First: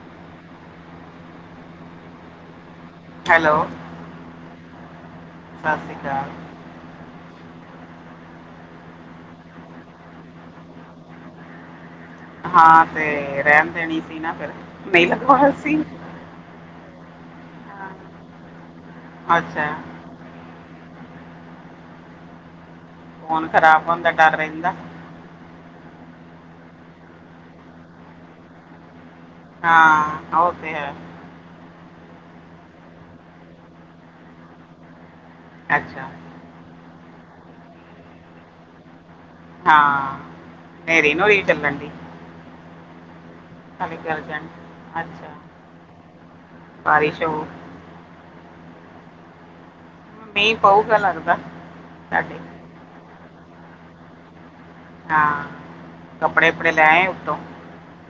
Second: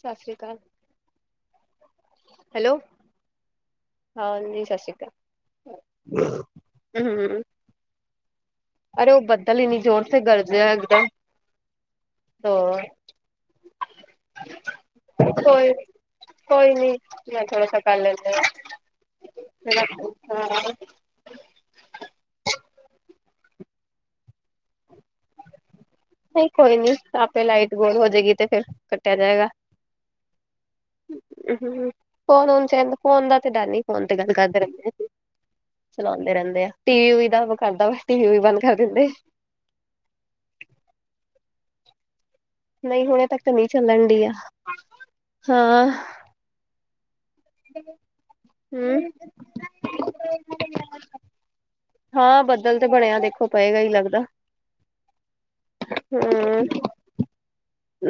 ਸਸ ਸ੍ਰੀ ਕਾਲ ਹੈਲੋ। ਹੈਲੋ। ਹਾਲ ਜੀ ਸਸ ਸ਼੍ਰੀ ਸਤਿ ਸ਼੍ਰੀ ਕਾਲ। ਅਕਾਲ ਅਰੇ ਉਹ ਬੱਦਲ ਇੰਨੀ ਜ਼ੋਰ ਸੇ ਗਰਜ ਰਹੇ ਹੈਂ ਅਬ ਤੋ ਹਾਂ ਤੇ ਰਹਿਣ ਦੇਣੀ ਸੀ ਨਾ ਫਿਰ, ਨਹੀਂ ਲਗਵਾਨਾ ਕੋਈ ਸੀ ਕੋਈ ਨੀ ਮੈਂ ਥੋੜਾ ਸਾ ਕਰ ਲੈਂਦੇ ਅੱਛਾ ਆਂ ਫੋਨ ਖਰਾਬ ਹੋਣ ਦਾ ਡਰ ਰਹਿੰਦਾ ਨਹੀਂ ਕੋਈ ਨੀ, ਆਪੇ ਲਾਈਟ ਗੁਲ ਹੋ ਜਾਏਗੀ ਤੇ ਫੇਰ ਕੱਟਿਆ ਜਾਏਗਾ ਹਾਂ ਉਹ ਤੇ ਹੈ ਫੋਨ ਹੁਣ ਚ, ਫੋਨ ਦਾ ਤੇ ਡਰ ਨਈ, ਫੋਨ ਤੇ ਗੱਲ ਕਰਦੇ ਰਹਿੰਦੇ ਅੱਛਾ ਚਲਾਉਂਦੇ ਰਹਿੰਦੇ ਆ, ਟੀ ਵੀ ਦਾ ਕਰਦਾ ਵਾ, ਟੀ ਵੀ ਬੰਦ ਕਰ ਦਿੰਦੇ ਆ ਹਾਂ ਹਨੇਰੀ ਨਾ ਚੱਲਣ ਡੀ ਨਹੀਂ ਹੁਣੇ ਤੱਕ ਤਾਂ ਨਹੀਂ ਚੱਲਣ ਡੀ ਆ, ਗਰਜਣ ਅੱਛਾ ਹਾਂ ਬਾਰਿਸ਼ ਹੋ ਹੂ ਮੀਹ ਪਊਗਾ ਲਗਦਾ ਹਾਂ ਬੱਦਲ ਤੇ ਬਣਿਆ, ਦੇਖੋ ਪਏਗਾ ਹੀ ਲੱਗਦਾ ਹਾਂ ਕੱਪੜੇ ਕੁਪੜੇ ਲੈ ਆ ਉੱਤੋਂ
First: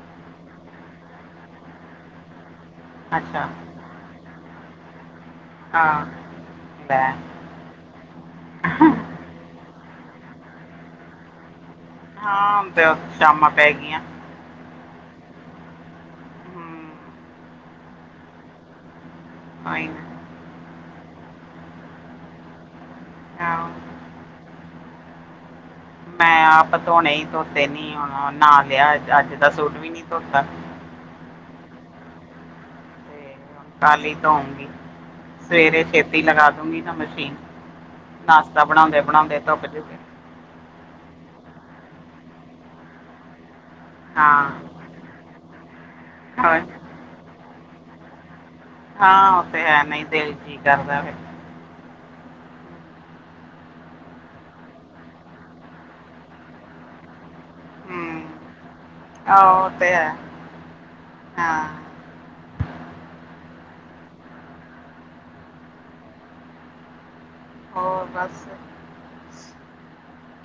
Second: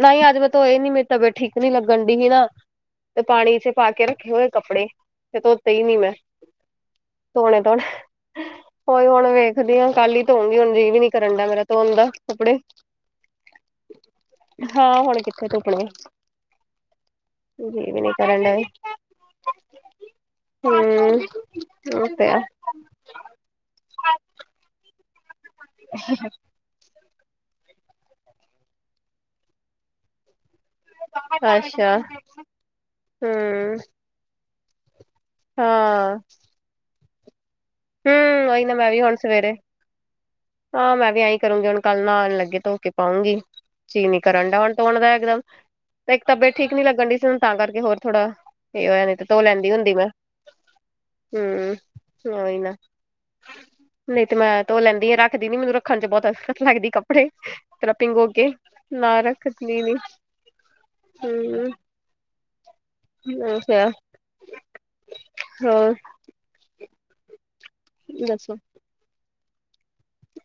ਨਹੀਂ ਅੱਜ ਮੈਂ ਧੋਏ ਨੀ ਮੇਰੀ ਤਬੀਅਤ ਠੀਕ ਨੀ ਲੱਗਣ ਡਹਿ ਸੀ ਨਾ, ਤੇ ਅੱਛਾ ਪਾਣੀ ਚ ਪਾ ਕੇ ਰੱਖੇ ਹੋਏ ਕੱਪੜੇ ਤੇ ਧੋਤੇ ਹੀ ਨੀ ਹਾਂ ਮੈਂ, ਲੈ ਧੋਣੇ ਧੋਣੇ ਹੋਈ ਹੁਣ ਵੇਖ ਸੋਚਦੀ ਆਂ ਹੁਣ ਕੱਲ ਹੀ ਧੋਆਂਗੀ, ਹੁਣ ਜੀ ਵੀ ਨੀ ਕਰਨ ਡੇਆ ਮੇਰਾ ਧੋਣ ਦਾ ਕੱਪੜੇ ਹਾਂ ਹੁਣ ਤੇ ਸ਼ਾਮਾਂ ਪੈ ਗਈਆਂ ਹਾਂ ਹੁਣ ਕਿੱਥੇ ਧੁਪਣੇ ਹਮ ਜੀ ਵੀ ਨਹੀਂ ਕਰਨ ਡੇਆ ਐਵੇਂ ਤਾਂ ਹੈ [inaudible] ਹੂ ਔ ਤੇ ਹੈ ਆ ਹੋ ਹ [inaudible] ਮੈਂ ਆਪ ਧੋਣੇ ਸੀ ਧੋਤੇ ਨੀ, ਹੁਣ ਨਾਹ ਲਿਆ, ਅੱਜ ਦਾ ਸੂਟ ਵੀ ਨੀ ਧੋਤਾ ਅੱਛਾ ਹੂ ਤੇ ਕੱਲ ਈ ਧੋਊਂਗੀ, ਸਵੇਰੇ ਹਾਂ ਛੇਤੀ ਲਗਾ ਦੂਗੀ ਨਾ ਮਸ਼ੀਨ ਹੂ ਉਹ ਨਾਸ਼ਤਾ ਈ ਨਾ, ਮੈਂ ਬਣਾਉਂਦੇ ਵੀ ਹੁਣ ਬਣਾਉਂਦੇ ਸਵੇਰੇ ਧੁੱਪ ਜੂਗੇ ਹਾਂ ਮੈਂ ਵੀ ਐਹੀ, ਕਰੂੰਗੀ ਹੁਣ ਕੱਲ ਨਉਣ ਲੱਗੇ ਧੋ ਕੇ ਪਾਊਂਗੀ ਚੀ ਨੀ ਹਾਂ ਕਰਨ ਡ ਹੁਣ ਹੁਣ ਦਾ ਇੱਕਦਮ ਤੇ ਇੱਕ ਤਬੀਅਤ ਹੋਰ? ਠੀਕ ਨੀ ਲੱਗਣ ਡਹਿ ਸੀ, ਹੁਣ ਤਾਂ ਕਰਕੇ ਹੋਰ ਥੋੜਾ ਇਹ ਹੋਇਆ ਨਹੀਂ ਹਾਂ ਉਹ ਤੇ ਹੈ ਨਹੀਂ ਦਿਲ, ਜੀ ਕਰਦਾ ਫਿਰ ਹਮ ਔ ਈ ਨਾ [unintelligible] ਨਹੀਂ ਤੇ ਮੈਂ ਧੋ ਲੈਂਦੀ ਆ ਰੱਖਦੀ ਨੀ, ਮੈਨੂੰ ਰੱਖਣ ਚ ਬਹੁਤ ਅਲਖ਼ਤ ਲੱਗਦੀ ਕੱਪੜੇ ਹੂੰ ਭਿਗੋ ਕੇ ਨ ਆਹੋ, ਉਹ ਰੱਖਦੀ ਤੇ ਨੀ ਹੈ ਹੂ ਹਾਂ ਔ ਤੇ ਹੈ, ਹੋਰ ਹੋਰ ਬਸ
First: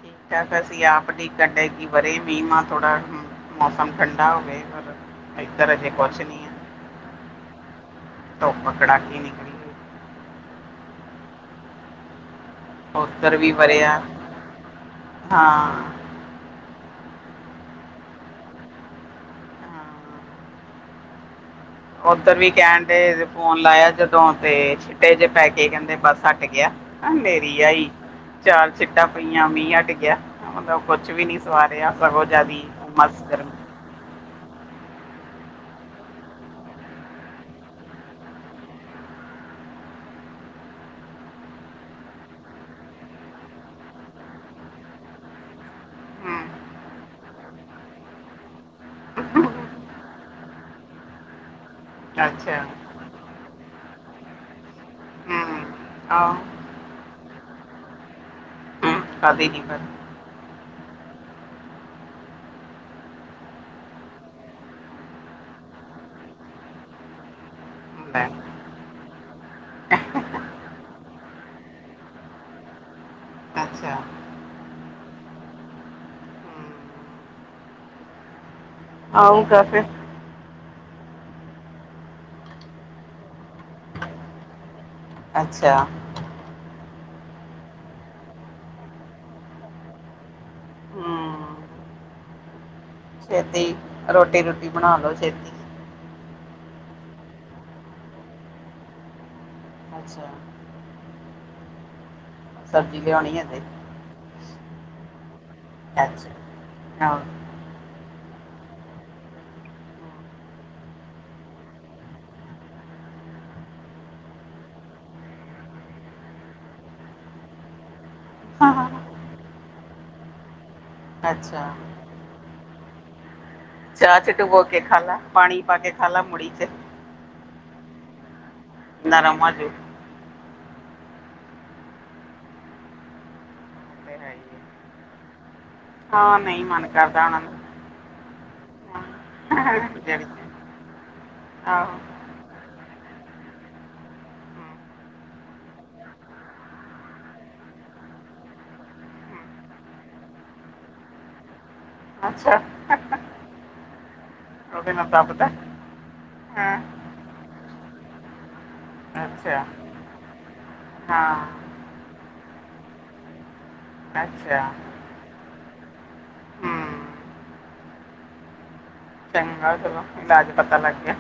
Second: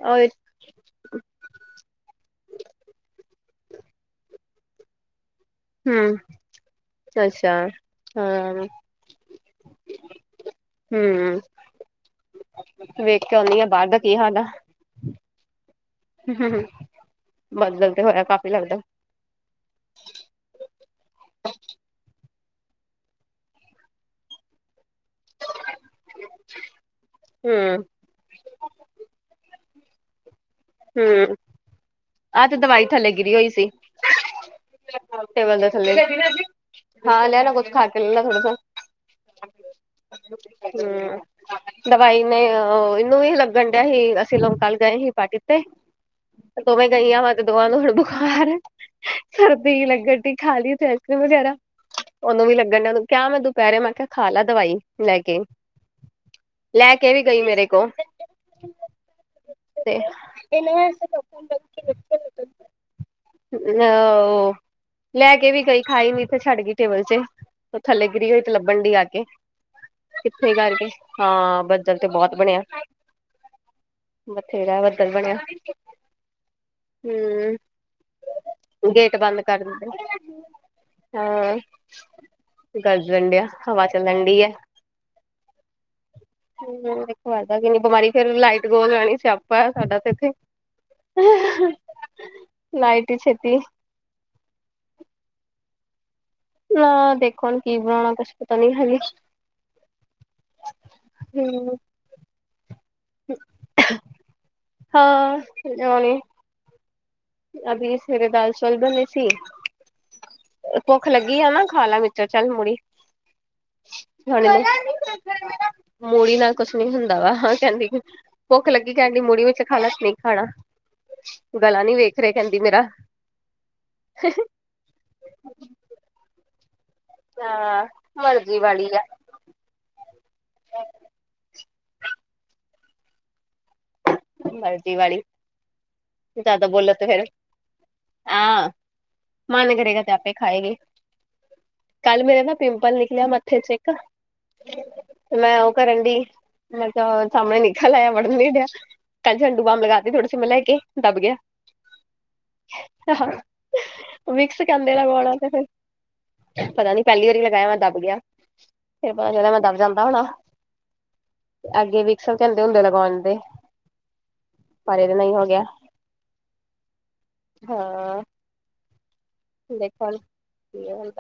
ਔ ਈ ਏਫ ਅਸੀਂ ਆਪ ਦੀ ਕੱਢੇ, ਕਿ ਵਰੇ ਵੀਮਾਂ ਥੋੜਾ ਮੌਸਮ ਠੰਡਾ ਹੋਵੇ, ਪਰ ਇੱਧਰ ਅਜੇ ਹੂੰ ਕੁਛ ਨਹੀਂ ਹੈ, ਅੱਛਾ ਧੂਪ ਕੜਾਕੇ ਦੀ ਐ ਹੂ ਵੇਖ ਕੇ ਉੱਧਰ ਵੀ ਆਉਂਨੀ ਆਂ ਬਾਹਰ ਦਾ ਵਰਿਆ ਕੀ ਹਾਲ ਐ ਹਾਂ ਹ ਹ ਹ ਬੱਦਲ਼ ਤੇ ਹੋਇਆ ਕਾਫੀ ਲੱਗਦਾ। ਹਾਂ ਉੱਧਰ ਵੀ ਕਹਿਣ ਡ ਫੋਨ ਲਾਇਆ ਜਦੋਂ ਤੇ ਛਿੱਟੇ ਜੇ ਪੈ ਕੇ ਕਹਿੰਦੇ ਬੱਸ ਹਟ ਹਟ ਗਿਆ, ਨੇਰੀ ਹੂੰ ਆਈ ਚਾਲ ਸਿੱਟਾਂ ਪਈਆਂ ਮੀਂਹ ਹਟ ਗਿਆ, ਉਹਦਾ ਕੁਛ ਵੀ ਹੂੰ ਨੀ ਸਵਾ ਰਿਹਾ ਬਹੁਤ ਆਹ ਤੇ ਜ਼ਿਆਦਾ ਦਵਾਈ ਥੱਲੇ ਮਸ ਗਿਰੀ ਹੋਈ ਸੀ ਟੇਬਲ ਦੇ ਥੱਲੇ, ਹਾਂ ਲੈ ਲ ਕੁੱਛ ਖਾ ਕੇ ਲੈ ਲਾ ਥੋੜਾ ਸਾ। [inaudible] ਹਮ। ਦਵਾਈ ਨੇ ਇਹਨੂੰ ਵੀ ਲੱਗਣ ਡਿਆ ਸੀ। ਅਸੀਂ ਲਕ ਗਏ ਸੀ ਪਾਰਟੀ ਤੇ। ਹੂੰ ਦੋਵੇਂ ਗਈਆਂ ਵਾ ਤੇ ਦੋਵਾਂ ਨੂੰ ਹੁਣ ਥੋੜਾ ਬੁਖਾਰ ਸਰਦੀ ਲੱਗਣ ਡ ਖਾਲੀ ਉੱਥੇ ਆਈਸ ਕਰ੍ਰੀਮ ਵਗੈਰਾ ਨ ਵੀ ਅੱਛਾ ਲੱਗਣ ਇਹਨਾਂ ਨੂੰ ਕਿਆ ਮੈਂ ਦੁਪਹਿਰੇ ਮੈਂ ਕਿਹਾ ਖਾ ਲਾ ਦਵਾਈ ਲੈ ਕੇ। ਆਹ ਲੈ ਕੇ ਨੀ ਗਈ ਮੇਰੇ ਕੋਲ। ਕਦੇ ਨੀ ਕਰਦੇ। [unintelligible] ਅਹ ਲੈ ਕੇ ਵੀ ਗ, ਖਾਈ ਨੀ ਇਥੇ ਛੱਡ ਗਈ ਟੇਬਲ ਚ। ਉਹ ਥੇ ਲੈ ਗਿਰੀ ਹੋਈ ਲੱ ਬੰਡੀ ਆ ਕੇ, ਕਿੱਥੇ ਕਰਕੇ ਹਾਂ ਬੱਦਲ ਤੇ ਬਹੁਤ ਬਣਿਆ। ਅੱਛਾ ਬਥੇਰਾ ਬੱਦਲ ਬਣਿਆ ਹਮ। ਹੂੰ ਗੇਟ ਬੰਦ ਆਊਗਾ ਕਰ ਫਿਰ ਦਿੰਦੇ। ਹਾਂ, ਗਰਜਣ ਡਿਆ ਹਵਾ ਚੱਲਣ ਡਈ ਆ। ਅੱਛਾ। ਹਮ ਇਕ ਹਟਦਾ ਵੀ ਨੀ, ਬਿਮਾਰੀ ਫਰ ਲਾਈਟ ਗੋਲ [inaudible] ਸਿਆਪਾ ਸਾਡਾ ਤੇ ਇੱਥੇ। ਹੂੰ [unintelligible] ਛੇਤੀ ਰੋਟੀ ਰੂਟੀ ਬਣਾ ਲੋੋ ਛੇਤੀ। ਨਾ ਦੇਖੋ ਹੁਣ ਕੀ ਬਣਾਉਣਾ, ਕੁਛ ਪਤਾ ਨੀ ਹਜੇ। ਅੱਛਾ? ਹੂੰ। ਸਬਜ਼ੀ ਲਿਉਣੀ ਹੈ ਤੇ ਹਾਂ। ਹੁਣੇ ਅੱਛਾ, ਹਾਂ। ਅਭੀ ਸਵੇਰੇ ਦਾਲ ਚੌਲ ਬਣੇ ਸੀ ਭੁੱਖ ਲੱਗੀ ਆ ਨਾ? ਖਾ ਲਾ ਵਿੱਚੋ ਚੱਲ ਮੁੜੀ। ਹਣੇ ਮੂੜੀ ਨਾਲ ਕੁਛ ਨੀ ਹੁੰਦਾ ਵਾ ਕਹਿੰਦੀ ਭੁੱਖ ਹਾਂ ਹਾਂ ਲੱਗੀ ਹਾਂ। ਕਹਿੰਦੀ ਮੂੜੀ ਵਿੱਚ ਖਾ ਲਾ ਤੇ ਨਹੀਂ ਖਾਣਾ। ਅੱਛਾ ਗਲਾ ਨੀ ਵੇਖ ਰਹੇ ਕਹਿੰਦੀ ਮੇਰਾ। ਚਾਹ ਚ ਟੂਬੋ ਕੇ ਖਾਲ ਲਾ ਪਾਣੀ ਪਾ ਕੇ ਖਾਲ ਲਾ ਮੁੜੀ ਚ। ਹਾਂ, ਮਰਜ਼ੀ ਵਾਲੀ ਹੈ [unintelligible] [unintelligible] ਤੇ ਹੈ ਹੀ ਆ। ਮਰਜ਼ੀ ਵਾਲੀ, ਹਾਂ ਨਹੀਂ ਜ਼ਿਆਦਾ ਮਨ ਬੋਲੋ ਤੇ ਫੇਰ ਕਰਦਾ ਉਹਨਾਂ ਨੂੰ ਆਂ ਮਨ ਕਰੇਗਾ ਤੇ ਜਿਹੜੀ ਆਪੇ ਚ। ਖਾਏਗੀ। ਆਹੋ ਕੱਲ ਮੇਰੇ ਨਾ ਪਿੰਪਲ ਨਿਕਲਿਆ ਮੱਥੇ ਚ ਇੱਕ ਹਮ, ਤੇ ਮੈਂ ਉਹ ਕਰਨ ਡੀ, ਮੈਂ ਕਿਹਾ ਸਾਹਮਣੇ ਨਿਕਲ ਆਇਆ ਵੜਨ ਨੀ ਡਿਆ। ਕੱਲ ਹਮ। ਝੰਡੂ ਬਾਮ ਲਗਾ ਤੀ ਥੋੜੀ ਸੀ ਮੈਂ ਲੈ ਕੇ ਦੱਬ ਗਿਆ। ਅੱਛਾ। ਮਿਕਸ ਉਹਦੇ ਕਹਿੰਦੇ ਨਾਲ ਲਗਵਾਉਣਾ ਦੱਬਦਾ ਤੇ ਫਿਰ ਹਾਂ ਪਤਾ ਨੀ ਪਹਿਲੀ ਵਾਰੀ ਲਗਾਇਆ ਮੈਂ ਦੱਬ ਗਿਆ। ਫਿਰ ਪਤਾ ਚੱਲਿਆ ਮੈਂ ਅੱਛਾ ਦੱਬ ਜਾਂਦਾ ਹੋਣਾ। ਹਾਂ ਅੱਗੇ ਵਿਕਸਲ ਕਹਿੰਦੇ ਹੁੰਦੇ ਲਗਾਉਣ ਦੇ ਅੱਛਾ। ਪਾਇਲ ਨਹੀਂ ਹੋ ਗਿਆ ਹਮ ਹਾਂ। ਚੰਗਾ ਸਗੋਂ ਦੇਖੋ ਹੁਣ ਨੀ ਅੱਜ ਪਤਾ ਕੀ ਲੱਗ ਹੁੰਦਾ ਗਿਆ।